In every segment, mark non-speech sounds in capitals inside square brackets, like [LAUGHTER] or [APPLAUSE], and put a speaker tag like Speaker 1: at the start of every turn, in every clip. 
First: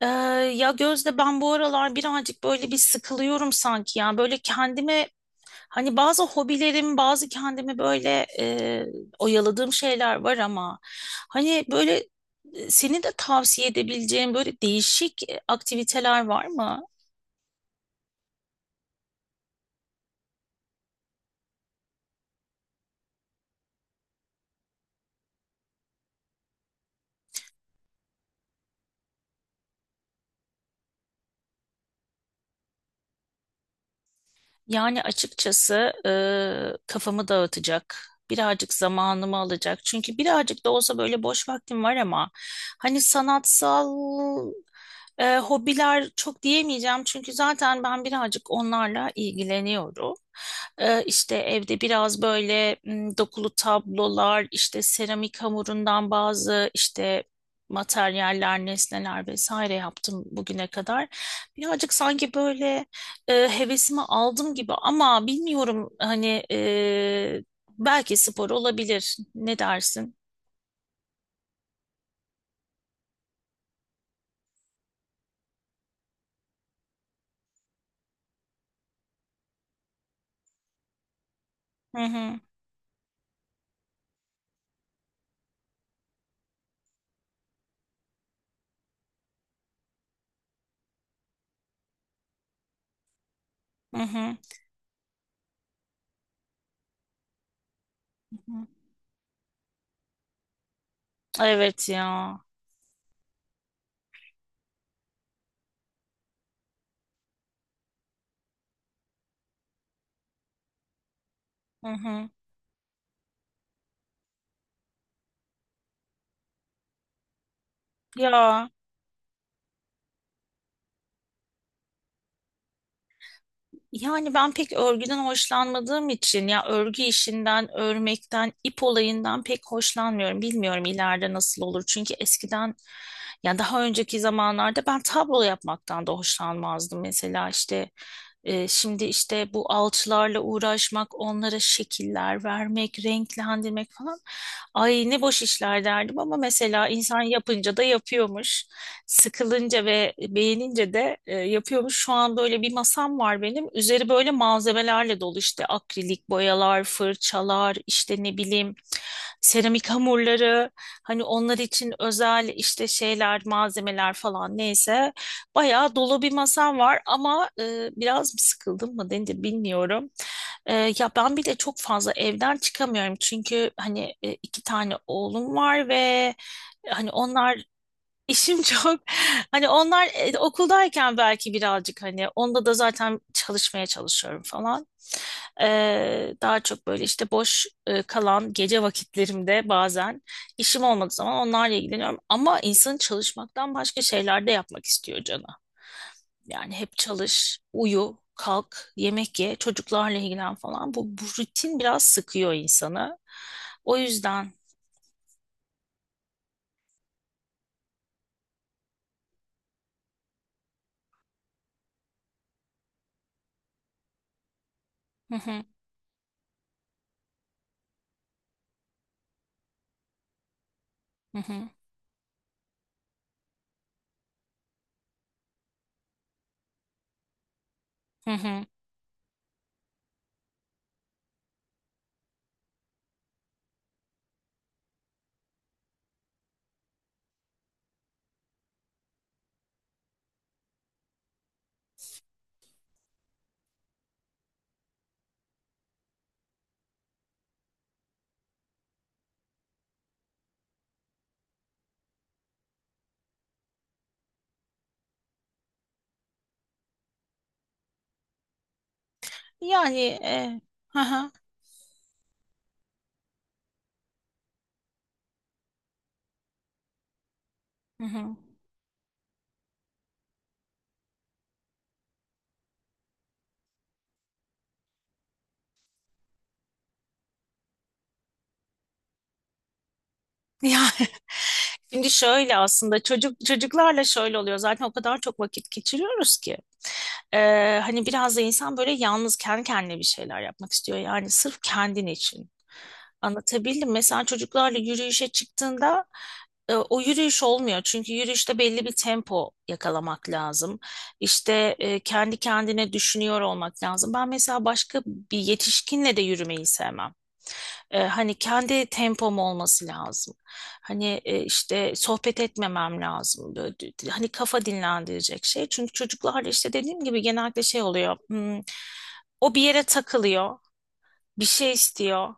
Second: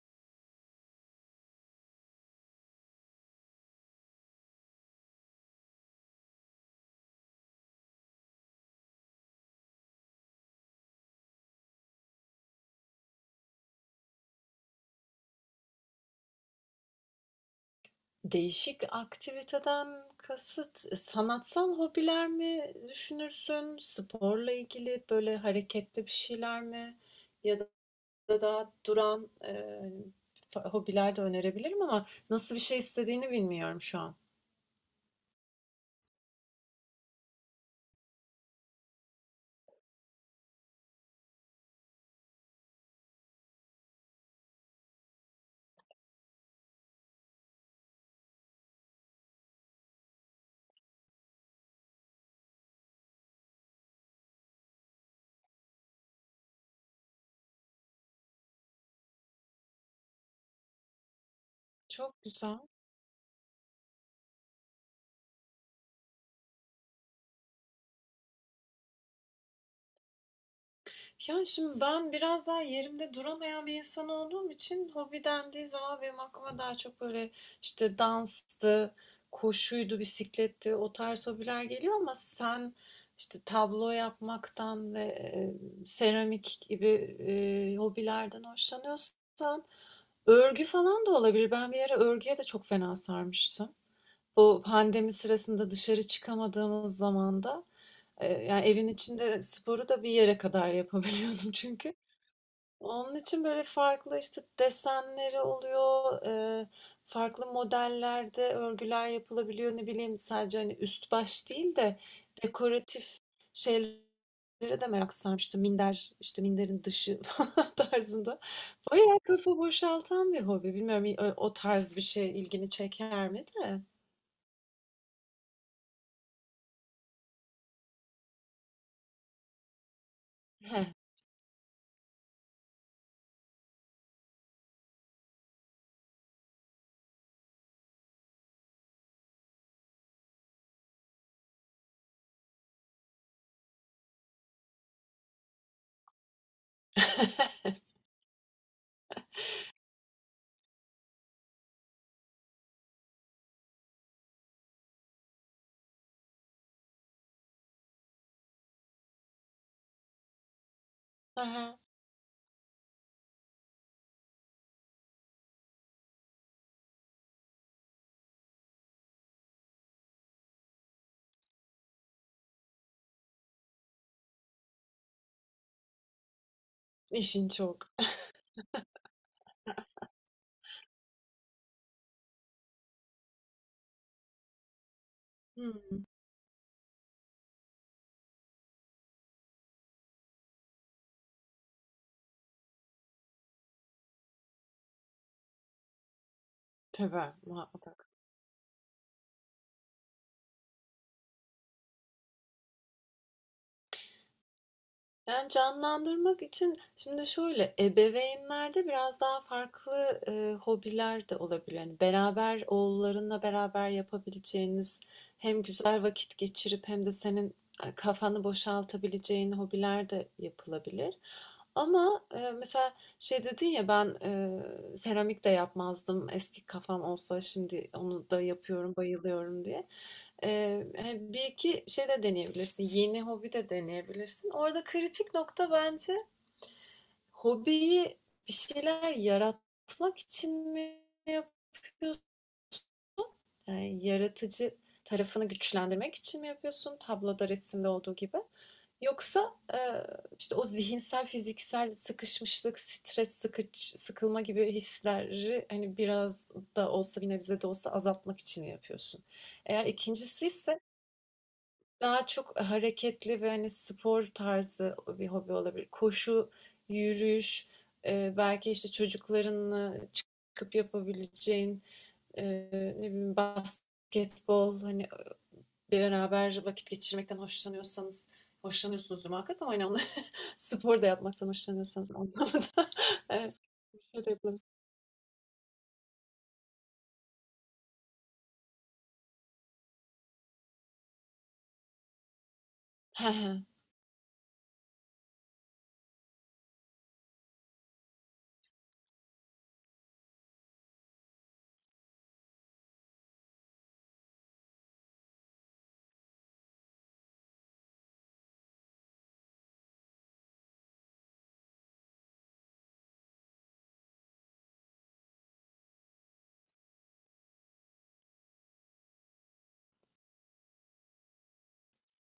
Speaker 1: Ee, ya Gözde ben bu aralar birazcık böyle bir sıkılıyorum sanki ya. Böyle kendime hani bazı hobilerim, bazı kendimi böyle oyaladığım şeyler var ama hani böyle senin de tavsiye edebileceğin böyle değişik aktiviteler var mı?
Speaker 2: Değişik aktiviteden kasıt, sanatsal hobiler mi düşünürsün? Sporla ilgili böyle hareketli bir şeyler mi? Ya da daha duran, hobiler de önerebilirim ama nasıl bir şey istediğini bilmiyorum şu an.
Speaker 1: Yani açıkçası kafamı dağıtacak, birazcık zamanımı alacak. Çünkü birazcık da olsa böyle boş vaktim var ama hani sanatsal hobiler çok diyemeyeceğim. Çünkü zaten ben birazcık onlarla ilgileniyorum. E, işte evde biraz böyle dokulu tablolar, işte seramik hamurundan bazı işte materyaller, nesneler vesaire yaptım bugüne kadar. Birazcık
Speaker 2: Çok
Speaker 1: sanki
Speaker 2: güzel.
Speaker 1: böyle hevesimi aldım gibi ama bilmiyorum hani belki spor olabilir. Ne dersin?
Speaker 2: Yani şimdi ben biraz daha yerimde duramayan bir insan olduğum için hobi dendiği zaman benim aklıma daha çok böyle işte danstı, koşuydu, bisikletti o tarz hobiler geliyor
Speaker 1: Hı
Speaker 2: ama
Speaker 1: hı,
Speaker 2: sen işte tablo yapmaktan ve seramik gibi hobilerden hoşlanıyorsan örgü falan da olabilir. Ben bir ara örgüye de çok fena sarmıştım.
Speaker 1: hı hı. Hı
Speaker 2: Bu pandemi sırasında dışarı çıkamadığımız zamanda,
Speaker 1: hı.
Speaker 2: yani, evin içinde sporu da bir yere kadar yapabiliyordum [LAUGHS]
Speaker 1: Evet
Speaker 2: çünkü.
Speaker 1: ya.
Speaker 2: Onun için, böyle, farklı, işte, desenleri oluyor, farklı modellerde örgüler yapılabiliyor. Ne bileyim, sadece, hani, üst baş değil
Speaker 1: Hı
Speaker 2: de
Speaker 1: hı.
Speaker 2: dekoratif şeylere de merak sarmıştım. Minder, işte, minderin dışı [LAUGHS] falan tarzında.
Speaker 1: Ya.
Speaker 2: Bayağı kafa boşaltan bir hobi. Bilmiyorum, o tarz bir şey ilgini çeker mi de?
Speaker 1: Yani ben pek örgüden hoşlanmadığım için ya örgü işinden, örmekten, ip olayından pek hoşlanmıyorum. Bilmiyorum ileride nasıl olur. Çünkü eskiden ya daha önceki zamanlarda ben tablo yapmaktan da hoşlanmazdım. Mesela işte şimdi işte bu alçılarla uğraşmak, onlara şekiller vermek, renklendirmek falan. Ay ne boş işler derdim ama mesela insan
Speaker 2: [LAUGHS]
Speaker 1: yapınca da yapıyormuş sıkılınca ve beğenince de yapıyormuş. Şu an böyle bir masam var benim. Üzeri böyle malzemelerle dolu işte akrilik boyalar, fırçalar, işte ne bileyim seramik hamurları. Hani onlar
Speaker 2: Aha,
Speaker 1: için özel işte şeyler, malzemeler falan neyse. Bayağı dolu bir masam var ama biraz mı sıkıldım mı denir bilmiyorum. E, ya ben bir de çok fazla evden çıkamıyorum çünkü hani iki tane oğlum var ve hani
Speaker 2: işin
Speaker 1: onlar.
Speaker 2: çok.
Speaker 1: İşim çok. [LAUGHS] Hani onlar okuldayken belki birazcık hani onda da zaten çalışmaya çalışıyorum falan.
Speaker 2: Hmm,
Speaker 1: Daha çok böyle işte boş kalan gece vakitlerimde bazen işim olmadığı zaman onlarla ilgileniyorum. Ama insanın çalışmaktan başka şeyler de yapmak istiyor canı. Yani hep
Speaker 2: tabii
Speaker 1: çalış,
Speaker 2: muhakkak.
Speaker 1: uyu, kalk, yemek ye, çocuklarla ilgilen falan. Bu rutin biraz sıkıyor insanı. O yüzden.
Speaker 2: Yani canlandırmak için şimdi şöyle ebeveynlerde biraz daha farklı hobiler de olabilir. Yani beraber oğullarınla beraber yapabileceğiniz
Speaker 1: Hı
Speaker 2: hem
Speaker 1: hı,
Speaker 2: güzel vakit geçirip hem de senin kafanı boşaltabileceğin hobiler de yapılabilir.
Speaker 1: hı hı,
Speaker 2: Ama mesela şey dedin ya ben seramik de yapmazdım. Eski kafam olsa şimdi
Speaker 1: hı
Speaker 2: onu da
Speaker 1: hı.
Speaker 2: yapıyorum, bayılıyorum diye. Hani bir iki şey de deneyebilirsin. Yeni hobi de deneyebilirsin. Orada kritik nokta bence hobiyi bir şeyler yaratmak için mi yapıyorsun? Yani yaratıcı tarafını güçlendirmek için mi yapıyorsun? Tabloda, resimde olduğu gibi. Yoksa işte o zihinsel, fiziksel sıkışmışlık, stres, sıkılma gibi hisleri hani biraz da olsa bir nebze de olsa azaltmak için mi yapıyorsun? Eğer
Speaker 1: Yani
Speaker 2: ikincisi ise
Speaker 1: [LAUGHS]
Speaker 2: daha çok hareketli ve hani spor tarzı bir hobi olabilir. Koşu, yürüyüş,
Speaker 1: Hı hı.
Speaker 2: belki işte çocuklarınla çıkıp yapabileceğin e, ne bileyim basketbol, hani beraber vakit geçirmekten hoşlanıyorsanız hoşlanıyorsunuzdur muhakkak ama hani onu [LAUGHS]
Speaker 1: Yani
Speaker 2: spor da yapmaktan
Speaker 1: [LAUGHS] şimdi
Speaker 2: hoşlanıyorsanız
Speaker 1: şöyle
Speaker 2: anlamında.
Speaker 1: aslında
Speaker 2: [LAUGHS]
Speaker 1: çocuk
Speaker 2: Evet,
Speaker 1: çocuklarla
Speaker 2: şey de
Speaker 1: şöyle oluyor
Speaker 2: yapılabilir.
Speaker 1: zaten o kadar çok vakit geçiriyoruz ki. Hani biraz da insan böyle yalnız kendi kendine bir şeyler yapmak istiyor yani sırf kendin için.
Speaker 2: [LAUGHS]
Speaker 1: Anlatabildim. Mesela çocuklarla yürüyüşe çıktığında o yürüyüş olmuyor. Çünkü yürüyüşte belli bir tempo yakalamak lazım. İşte kendi kendine düşünüyor olmak lazım. Ben mesela başka bir yetişkinle de yürümeyi sevmem. Hani kendi tempom olması lazım. Hani işte sohbet etmemem lazım. Böyle, hani kafa dinlendirecek şey. Çünkü çocuklarla işte dediğim gibi genellikle şey oluyor. O bir yere takılıyor bir şey istiyor.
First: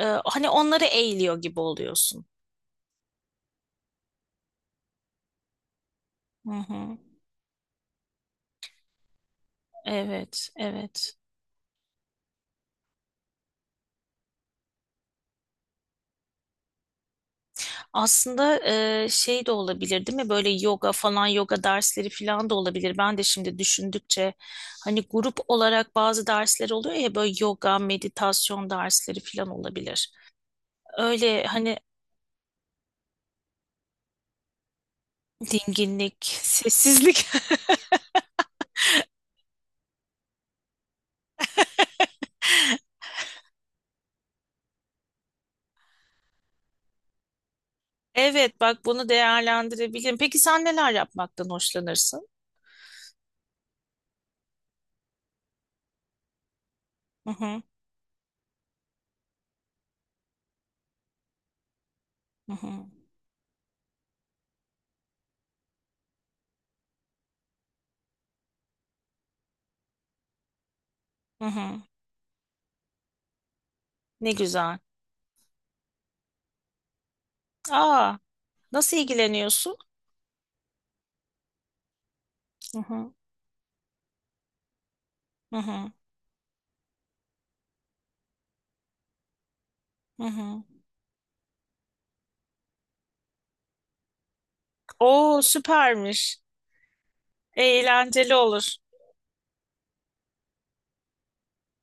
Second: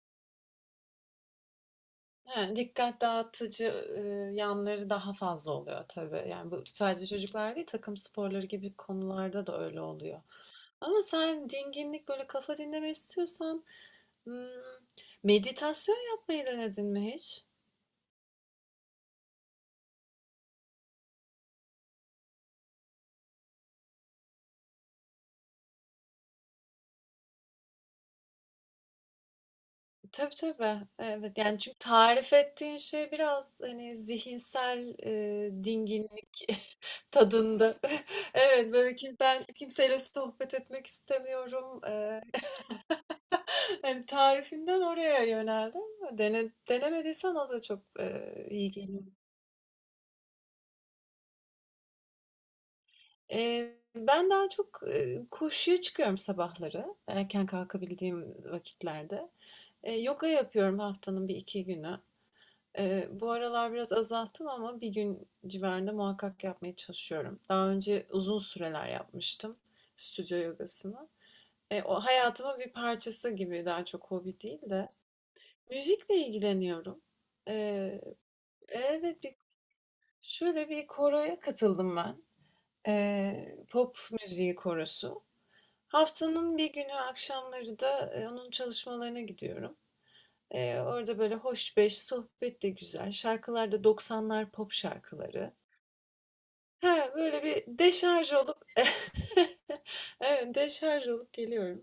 Speaker 1: Hani onları eğiliyor gibi oluyorsun.
Speaker 2: He, dikkat dağıtıcı, yanları daha fazla oluyor tabii.
Speaker 1: Hı
Speaker 2: Yani, bu
Speaker 1: hı.
Speaker 2: sadece çocuklar değil, takım sporları gibi konularda da öyle oluyor.
Speaker 1: Evet,
Speaker 2: Ama
Speaker 1: evet.
Speaker 2: sen dinginlik, böyle kafa dinleme istiyorsan, ımm, meditasyon yapmayı denedin mi hiç?
Speaker 1: Aslında şey de olabilir değil mi? Böyle yoga falan, yoga dersleri falan da olabilir. Ben de şimdi düşündükçe hani grup olarak bazı dersler oluyor ya böyle yoga, meditasyon dersleri falan olabilir.
Speaker 2: Tabii, tabii. Evet,
Speaker 1: Öyle
Speaker 2: yani,
Speaker 1: hani
Speaker 2: çünkü tarif ettiğin şey biraz, hani, zihinsel,
Speaker 1: dinginlik,
Speaker 2: dinginlik [LAUGHS]
Speaker 1: sessizlik. [LAUGHS]
Speaker 2: tadında. [LAUGHS] Evet, böyle, ki ben kimseyle sohbet etmek istemiyorum, hani tarifinden oraya yöneldim. Dene denemediysen o da çok,
Speaker 1: Evet,
Speaker 2: iyi
Speaker 1: bak
Speaker 2: geliyor.
Speaker 1: bunu değerlendirebilirim. Peki sen neler yapmaktan hoşlanırsın?
Speaker 2: Ben daha çok, koşuya çıkıyorum sabahları,
Speaker 1: Hı
Speaker 2: erken
Speaker 1: hı,
Speaker 2: kalkabildiğim vakitlerde. Yoga yapıyorum haftanın bir iki günü.
Speaker 1: hı hı,
Speaker 2: Bu aralar biraz azalttım ama bir gün civarında muhakkak yapmaya çalışıyorum. Daha önce uzun süreler yapmıştım stüdyo yogasını.
Speaker 1: hı hı.
Speaker 2: O hayatımın bir parçası gibi, daha çok
Speaker 1: Ne
Speaker 2: hobi değil
Speaker 1: güzel.
Speaker 2: de. Müzikle ilgileniyorum.
Speaker 1: Aa. Nasıl
Speaker 2: Evet,
Speaker 1: ilgileniyorsun?
Speaker 2: şöyle bir koroya katıldım ben.
Speaker 1: Hı hı.
Speaker 2: Pop müziği korosu.
Speaker 1: Hı hı.
Speaker 2: Haftanın bir günü akşamları da onun çalışmalarına gidiyorum.
Speaker 1: Hı hı.
Speaker 2: Orada böyle hoş beş, sohbet de güzel. Şarkılar da doksanlar pop
Speaker 1: Oo
Speaker 2: şarkıları.
Speaker 1: süpermiş.
Speaker 2: Ha, böyle bir deşarj
Speaker 1: Eğlenceli
Speaker 2: olup,
Speaker 1: olur.
Speaker 2: [LAUGHS] evet, deşarj olup geliyorum.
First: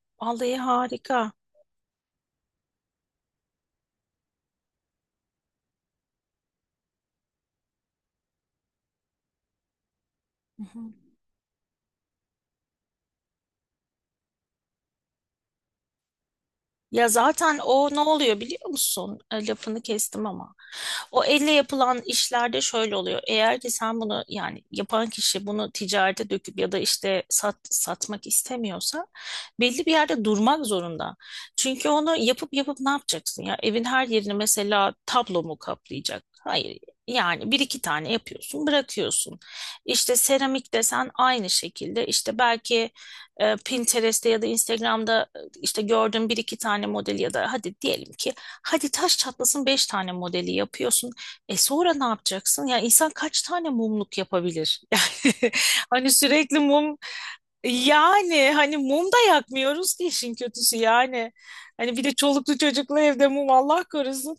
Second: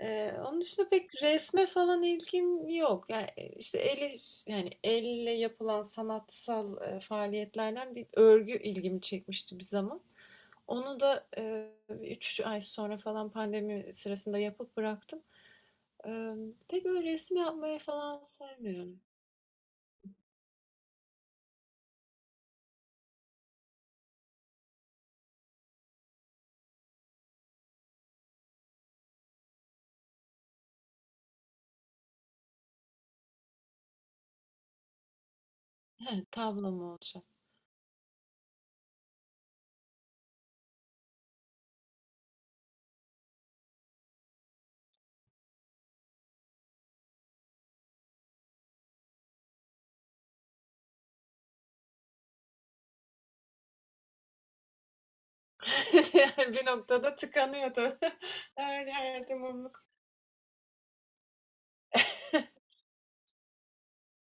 Speaker 1: Vallahi
Speaker 2: Onun dışında pek
Speaker 1: harika.
Speaker 2: resme falan ilgim yok. Yani işte yani elle yapılan sanatsal faaliyetlerden bir örgü ilgimi çekmişti bir zaman.
Speaker 1: Hı hı.
Speaker 2: Onu da 3 ay sonra falan pandemi sırasında yapıp bıraktım. Pek
Speaker 1: Ya
Speaker 2: öyle resim
Speaker 1: zaten
Speaker 2: yapmayı
Speaker 1: o ne
Speaker 2: falan
Speaker 1: oluyor biliyor
Speaker 2: sevmiyorum.
Speaker 1: musun? Lafını kestim ama. O elle yapılan işlerde şöyle oluyor. Eğer ki sen bunu yani yapan kişi bunu ticarete döküp ya da işte sat, satmak istemiyorsa belli bir yerde durmak zorunda. Çünkü onu yapıp yapıp ne yapacaksın ya? Evin her yerini mesela tablo mu
Speaker 2: He,
Speaker 1: kaplayacak?
Speaker 2: tablo
Speaker 1: Hayır.
Speaker 2: mu olacak.
Speaker 1: Yani bir iki tane yapıyorsun, bırakıyorsun. İşte seramik desen aynı şekilde. İşte belki Pinterest'te ya da Instagram'da işte gördüğün bir iki tane model ya da hadi diyelim ki hadi taş çatlasın 5 tane modeli yapıyorsun. E sonra ne yapacaksın? Ya insan kaç tane mumluk yapabilir? [LAUGHS] Yani hani
Speaker 2: [LAUGHS] Yani
Speaker 1: sürekli
Speaker 2: bir
Speaker 1: mum,
Speaker 2: noktada tıkanıyor tabii.
Speaker 1: yani
Speaker 2: [LAUGHS]
Speaker 1: hani
Speaker 2: Her
Speaker 1: mum da
Speaker 2: yerde mumluk.
Speaker 1: yakmıyoruz ki işin kötüsü yani. Hani bir de çoluklu çocuklu evde mum Allah korusun.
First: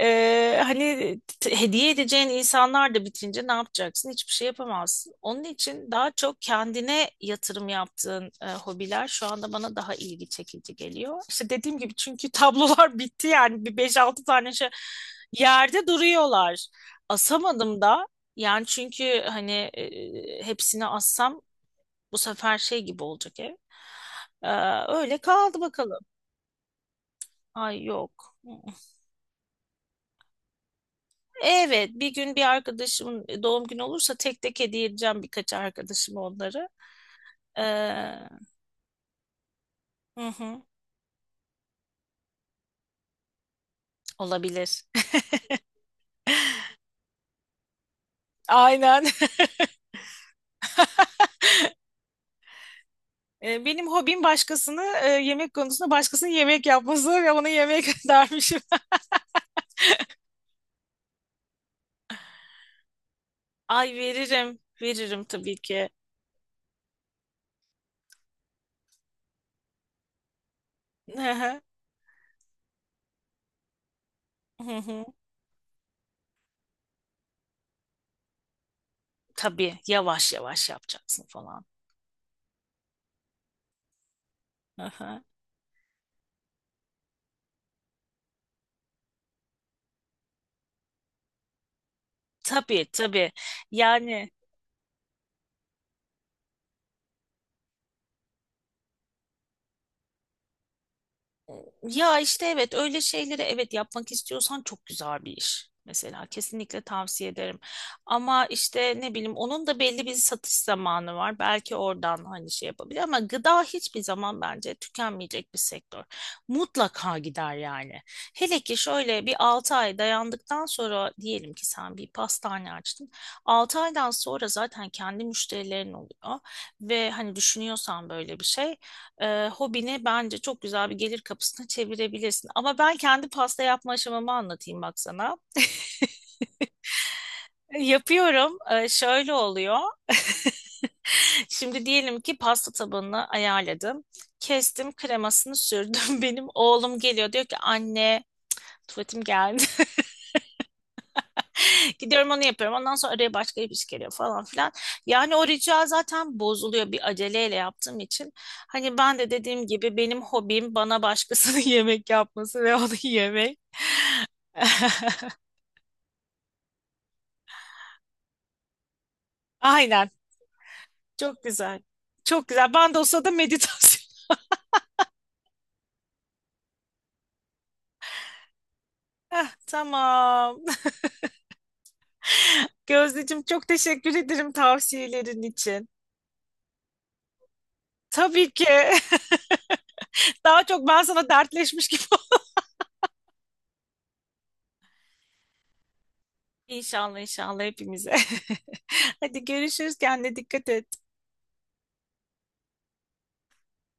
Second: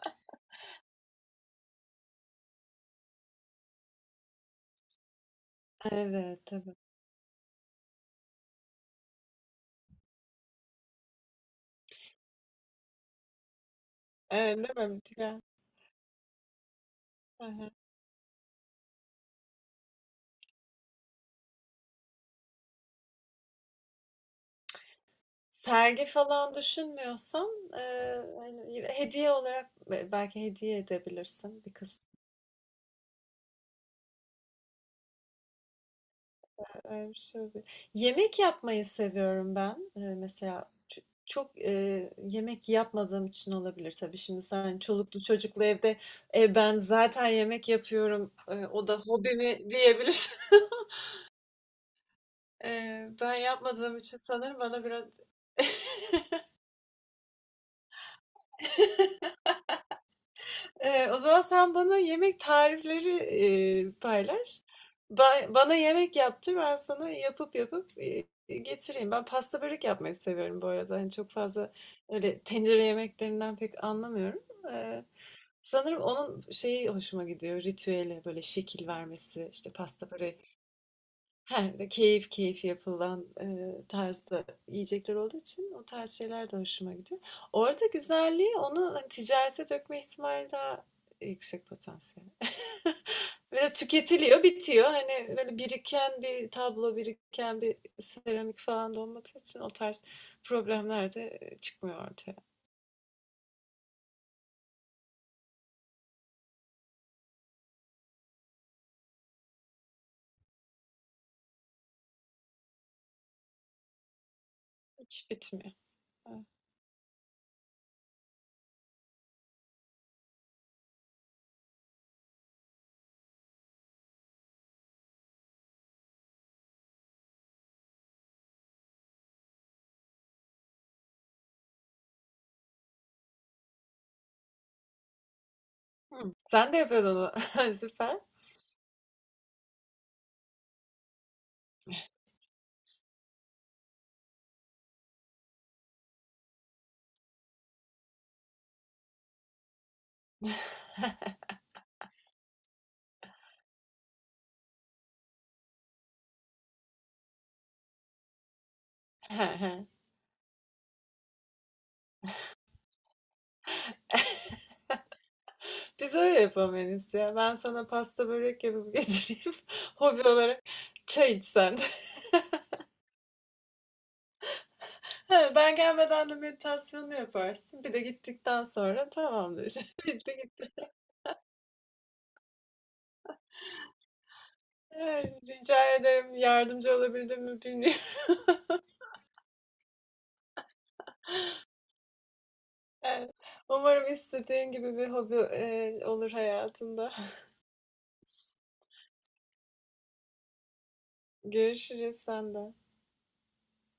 Speaker 1: Hani hediye edeceğin insanlar da bitince ne yapacaksın? Hiçbir şey yapamazsın. Onun için daha çok
Speaker 2: Evet, tabii.
Speaker 1: kendine yatırım yaptığın hobiler şu anda bana daha ilgi çekici geliyor. İşte dediğim gibi çünkü tablolar [LAUGHS] bitti yani bir beş altı tane
Speaker 2: Evet,
Speaker 1: şey
Speaker 2: değil mi? Tıkan
Speaker 1: yerde duruyorlar.
Speaker 2: hı
Speaker 1: Asamadım da yani çünkü hani hepsini assam bu sefer şey gibi olacak ev. Ee, öyle kaldı bakalım.
Speaker 2: sergi falan düşünmüyorsam,
Speaker 1: Ay yok. Hı.
Speaker 2: hani, hediye olarak belki hediye edebilirsin bir
Speaker 1: Evet,
Speaker 2: kısmını.
Speaker 1: bir gün bir arkadaşımın doğum günü olursa tek tek hediye edeceğim birkaç arkadaşıma onları.
Speaker 2: Öyle bir şey oluyor.
Speaker 1: Ee,
Speaker 2: Yemek yapmayı seviyorum ben.
Speaker 1: hı hı,
Speaker 2: Mesela çok yemek yapmadığım için olabilir tabii. Şimdi sen
Speaker 1: olabilir.
Speaker 2: çoluklu çocuklu evde, "E, ben zaten yemek yapıyorum.
Speaker 1: [LAUGHS]
Speaker 2: O da
Speaker 1: Aynen.
Speaker 2: hobimi diyebilirsin." [LAUGHS] Ben
Speaker 1: Benim
Speaker 2: yapmadığım için
Speaker 1: hobim
Speaker 2: sanırım
Speaker 1: başkasını
Speaker 2: bana biraz
Speaker 1: yemek konusunda
Speaker 2: [LAUGHS]
Speaker 1: başkasının yemek yapması ve ona yemek [LAUGHS] dermişim.
Speaker 2: O zaman sen bana yemek tarifleri,
Speaker 1: Ay veririm.
Speaker 2: paylaş.
Speaker 1: Veririm tabii
Speaker 2: Bana
Speaker 1: ki.
Speaker 2: yemek yaptır, ben sana yapıp, getireyim. Ben pasta börek yapmayı seviyorum bu arada. Hani
Speaker 1: Hı
Speaker 2: çok
Speaker 1: hı,
Speaker 2: fazla öyle tencere yemeklerinden pek anlamıyorum.
Speaker 1: hı hı.
Speaker 2: Sanırım onun şeyi hoşuma gidiyor, ritüeli, böyle şekil vermesi, işte
Speaker 1: Tabii
Speaker 2: pasta
Speaker 1: yavaş
Speaker 2: böreği.
Speaker 1: yavaş yapacaksın
Speaker 2: He,
Speaker 1: falan.
Speaker 2: keyif keyif yapılan tarzda
Speaker 1: Hı
Speaker 2: yiyecekler
Speaker 1: hı.
Speaker 2: olduğu için o tarz şeyler de hoşuma gidiyor. Orada güzelliği onu hani ticarete dökme ihtimali daha yüksek potansiyel.
Speaker 1: Tabii tabii.
Speaker 2: [LAUGHS] Ve de
Speaker 1: Yani
Speaker 2: tüketiliyor, bitiyor. Hani böyle biriken bir tablo, biriken bir seramik falan da olmadığı için o tarz problemler de çıkmıyor
Speaker 1: ya
Speaker 2: ortaya.
Speaker 1: işte evet öyle şeyleri evet yapmak istiyorsan çok güzel bir iş. Mesela kesinlikle tavsiye ederim. Ama işte ne bileyim onun da belli bir satış zamanı var. Belki oradan hani şey yapabilir ama gıda hiçbir zaman bence
Speaker 2: Hiç
Speaker 1: tükenmeyecek bir
Speaker 2: bitmiyor.
Speaker 1: sektör.
Speaker 2: Evet.
Speaker 1: Mutlaka gider yani. Hele ki şöyle bir 6 ay dayandıktan sonra diyelim ki sen bir pastane açtın. 6 aydan sonra zaten kendi müşterilerin oluyor ve hani düşünüyorsan böyle bir şey, hobini bence çok güzel bir gelir kapısına çevirebilirsin. Ama ben kendi pasta yapma aşamamı anlatayım bak sana.
Speaker 2: Hı. Sen de yapıyordun onu. [LAUGHS]
Speaker 1: [LAUGHS]
Speaker 2: Süper.
Speaker 1: Yapıyorum. Şöyle oluyor. [LAUGHS] Şimdi diyelim ki pasta tabanını ayarladım. Kestim, kremasını sürdüm. [LAUGHS] Benim oğlum geliyor diyor ki: anne, tuvaletim geldi.
Speaker 2: [LAUGHS]
Speaker 1: [LAUGHS] Gidiyorum onu yapıyorum. Ondan sonra araya başka bir iş geliyor falan filan. Yani o rica zaten bozuluyor bir aceleyle yaptığım için. Hani ben de
Speaker 2: He,
Speaker 1: dediğim
Speaker 2: he.
Speaker 1: gibi benim hobim bana başkasının [LAUGHS] yemek yapması ve onu yemek. [LAUGHS]
Speaker 2: Biz öyle yapamayız ya. Ben sana pasta börek yapıp getireyim. [LAUGHS]
Speaker 1: Aynen.
Speaker 2: Hobi olarak çay
Speaker 1: Çok
Speaker 2: içsen
Speaker 1: güzel.
Speaker 2: de. [LAUGHS]
Speaker 1: Çok güzel. Bandosla da meditasyon. [LAUGHS]
Speaker 2: Ha, ben gelmeden de meditasyonu yaparsın. Bir de gittikten sonra
Speaker 1: Heh,
Speaker 2: tamamdır. [LAUGHS] Bitti
Speaker 1: tamam.
Speaker 2: gitti.
Speaker 1: [LAUGHS] Gözdeciğim çok teşekkür ederim
Speaker 2: Evet,
Speaker 1: tavsiyelerin
Speaker 2: rica
Speaker 1: için.
Speaker 2: ederim. Yardımcı olabildim mi bilmiyorum. [LAUGHS]
Speaker 1: Tabii ki. [LAUGHS] Daha çok ben sana dertleşmiş gibi [LAUGHS] oldum.
Speaker 2: Evet. Umarım istediğin gibi bir hobi olur hayatında.
Speaker 1: İnşallah inşallah hepimize. [LAUGHS] Hadi görüşürüz. Kendine dikkat et.
Speaker 2: [LAUGHS] Görüşürüz senden.